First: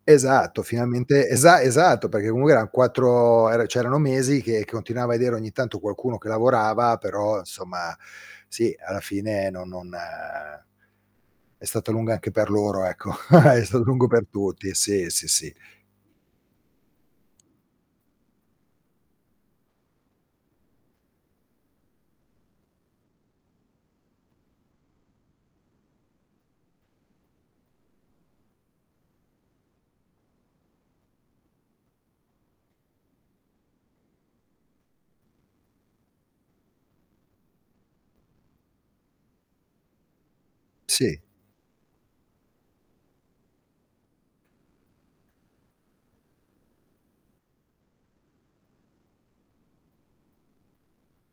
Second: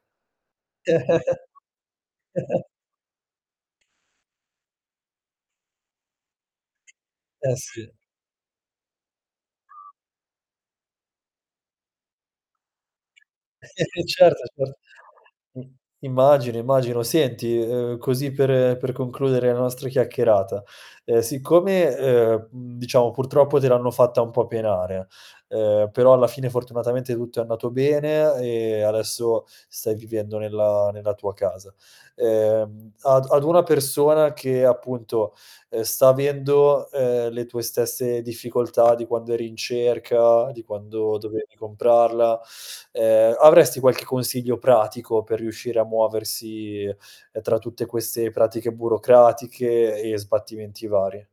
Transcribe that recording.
Esatto, finalmente esa esatto, perché eran 4 ehm, cioè erano mesi che che continuava a vedere ogni tanto qualcuno che lavorava, però Eh, sì. insomma, sì, alla fine no non è stata lunga anche per loro, ecco. È stato Eh, lungo per certo tutti, sì, sì, sì. [unintelligible] immagino, immagino. Senti, uhm, così per, ehm, per concludere la nostra chiacchierata. Ehm, siccome, ehm, mhmm, diciamo purtroppo te l'hanno fatta un po' penare, uhm, però alla fine fortunatamente tutto è andato bene e adesso stai vivendo nella nella tua casa. Ehm, ad ad una persona che appunto, uhm, sta avendo, ehm, le tue stesse difficoltà di quando eri in cerca, di quando Sì. dovevi comprarla. Ehm, avresti qualche consiglio pratico per riuscire a muoversi, uhm, tra tutte queste pratiche burocratiche e sbattimenti vari?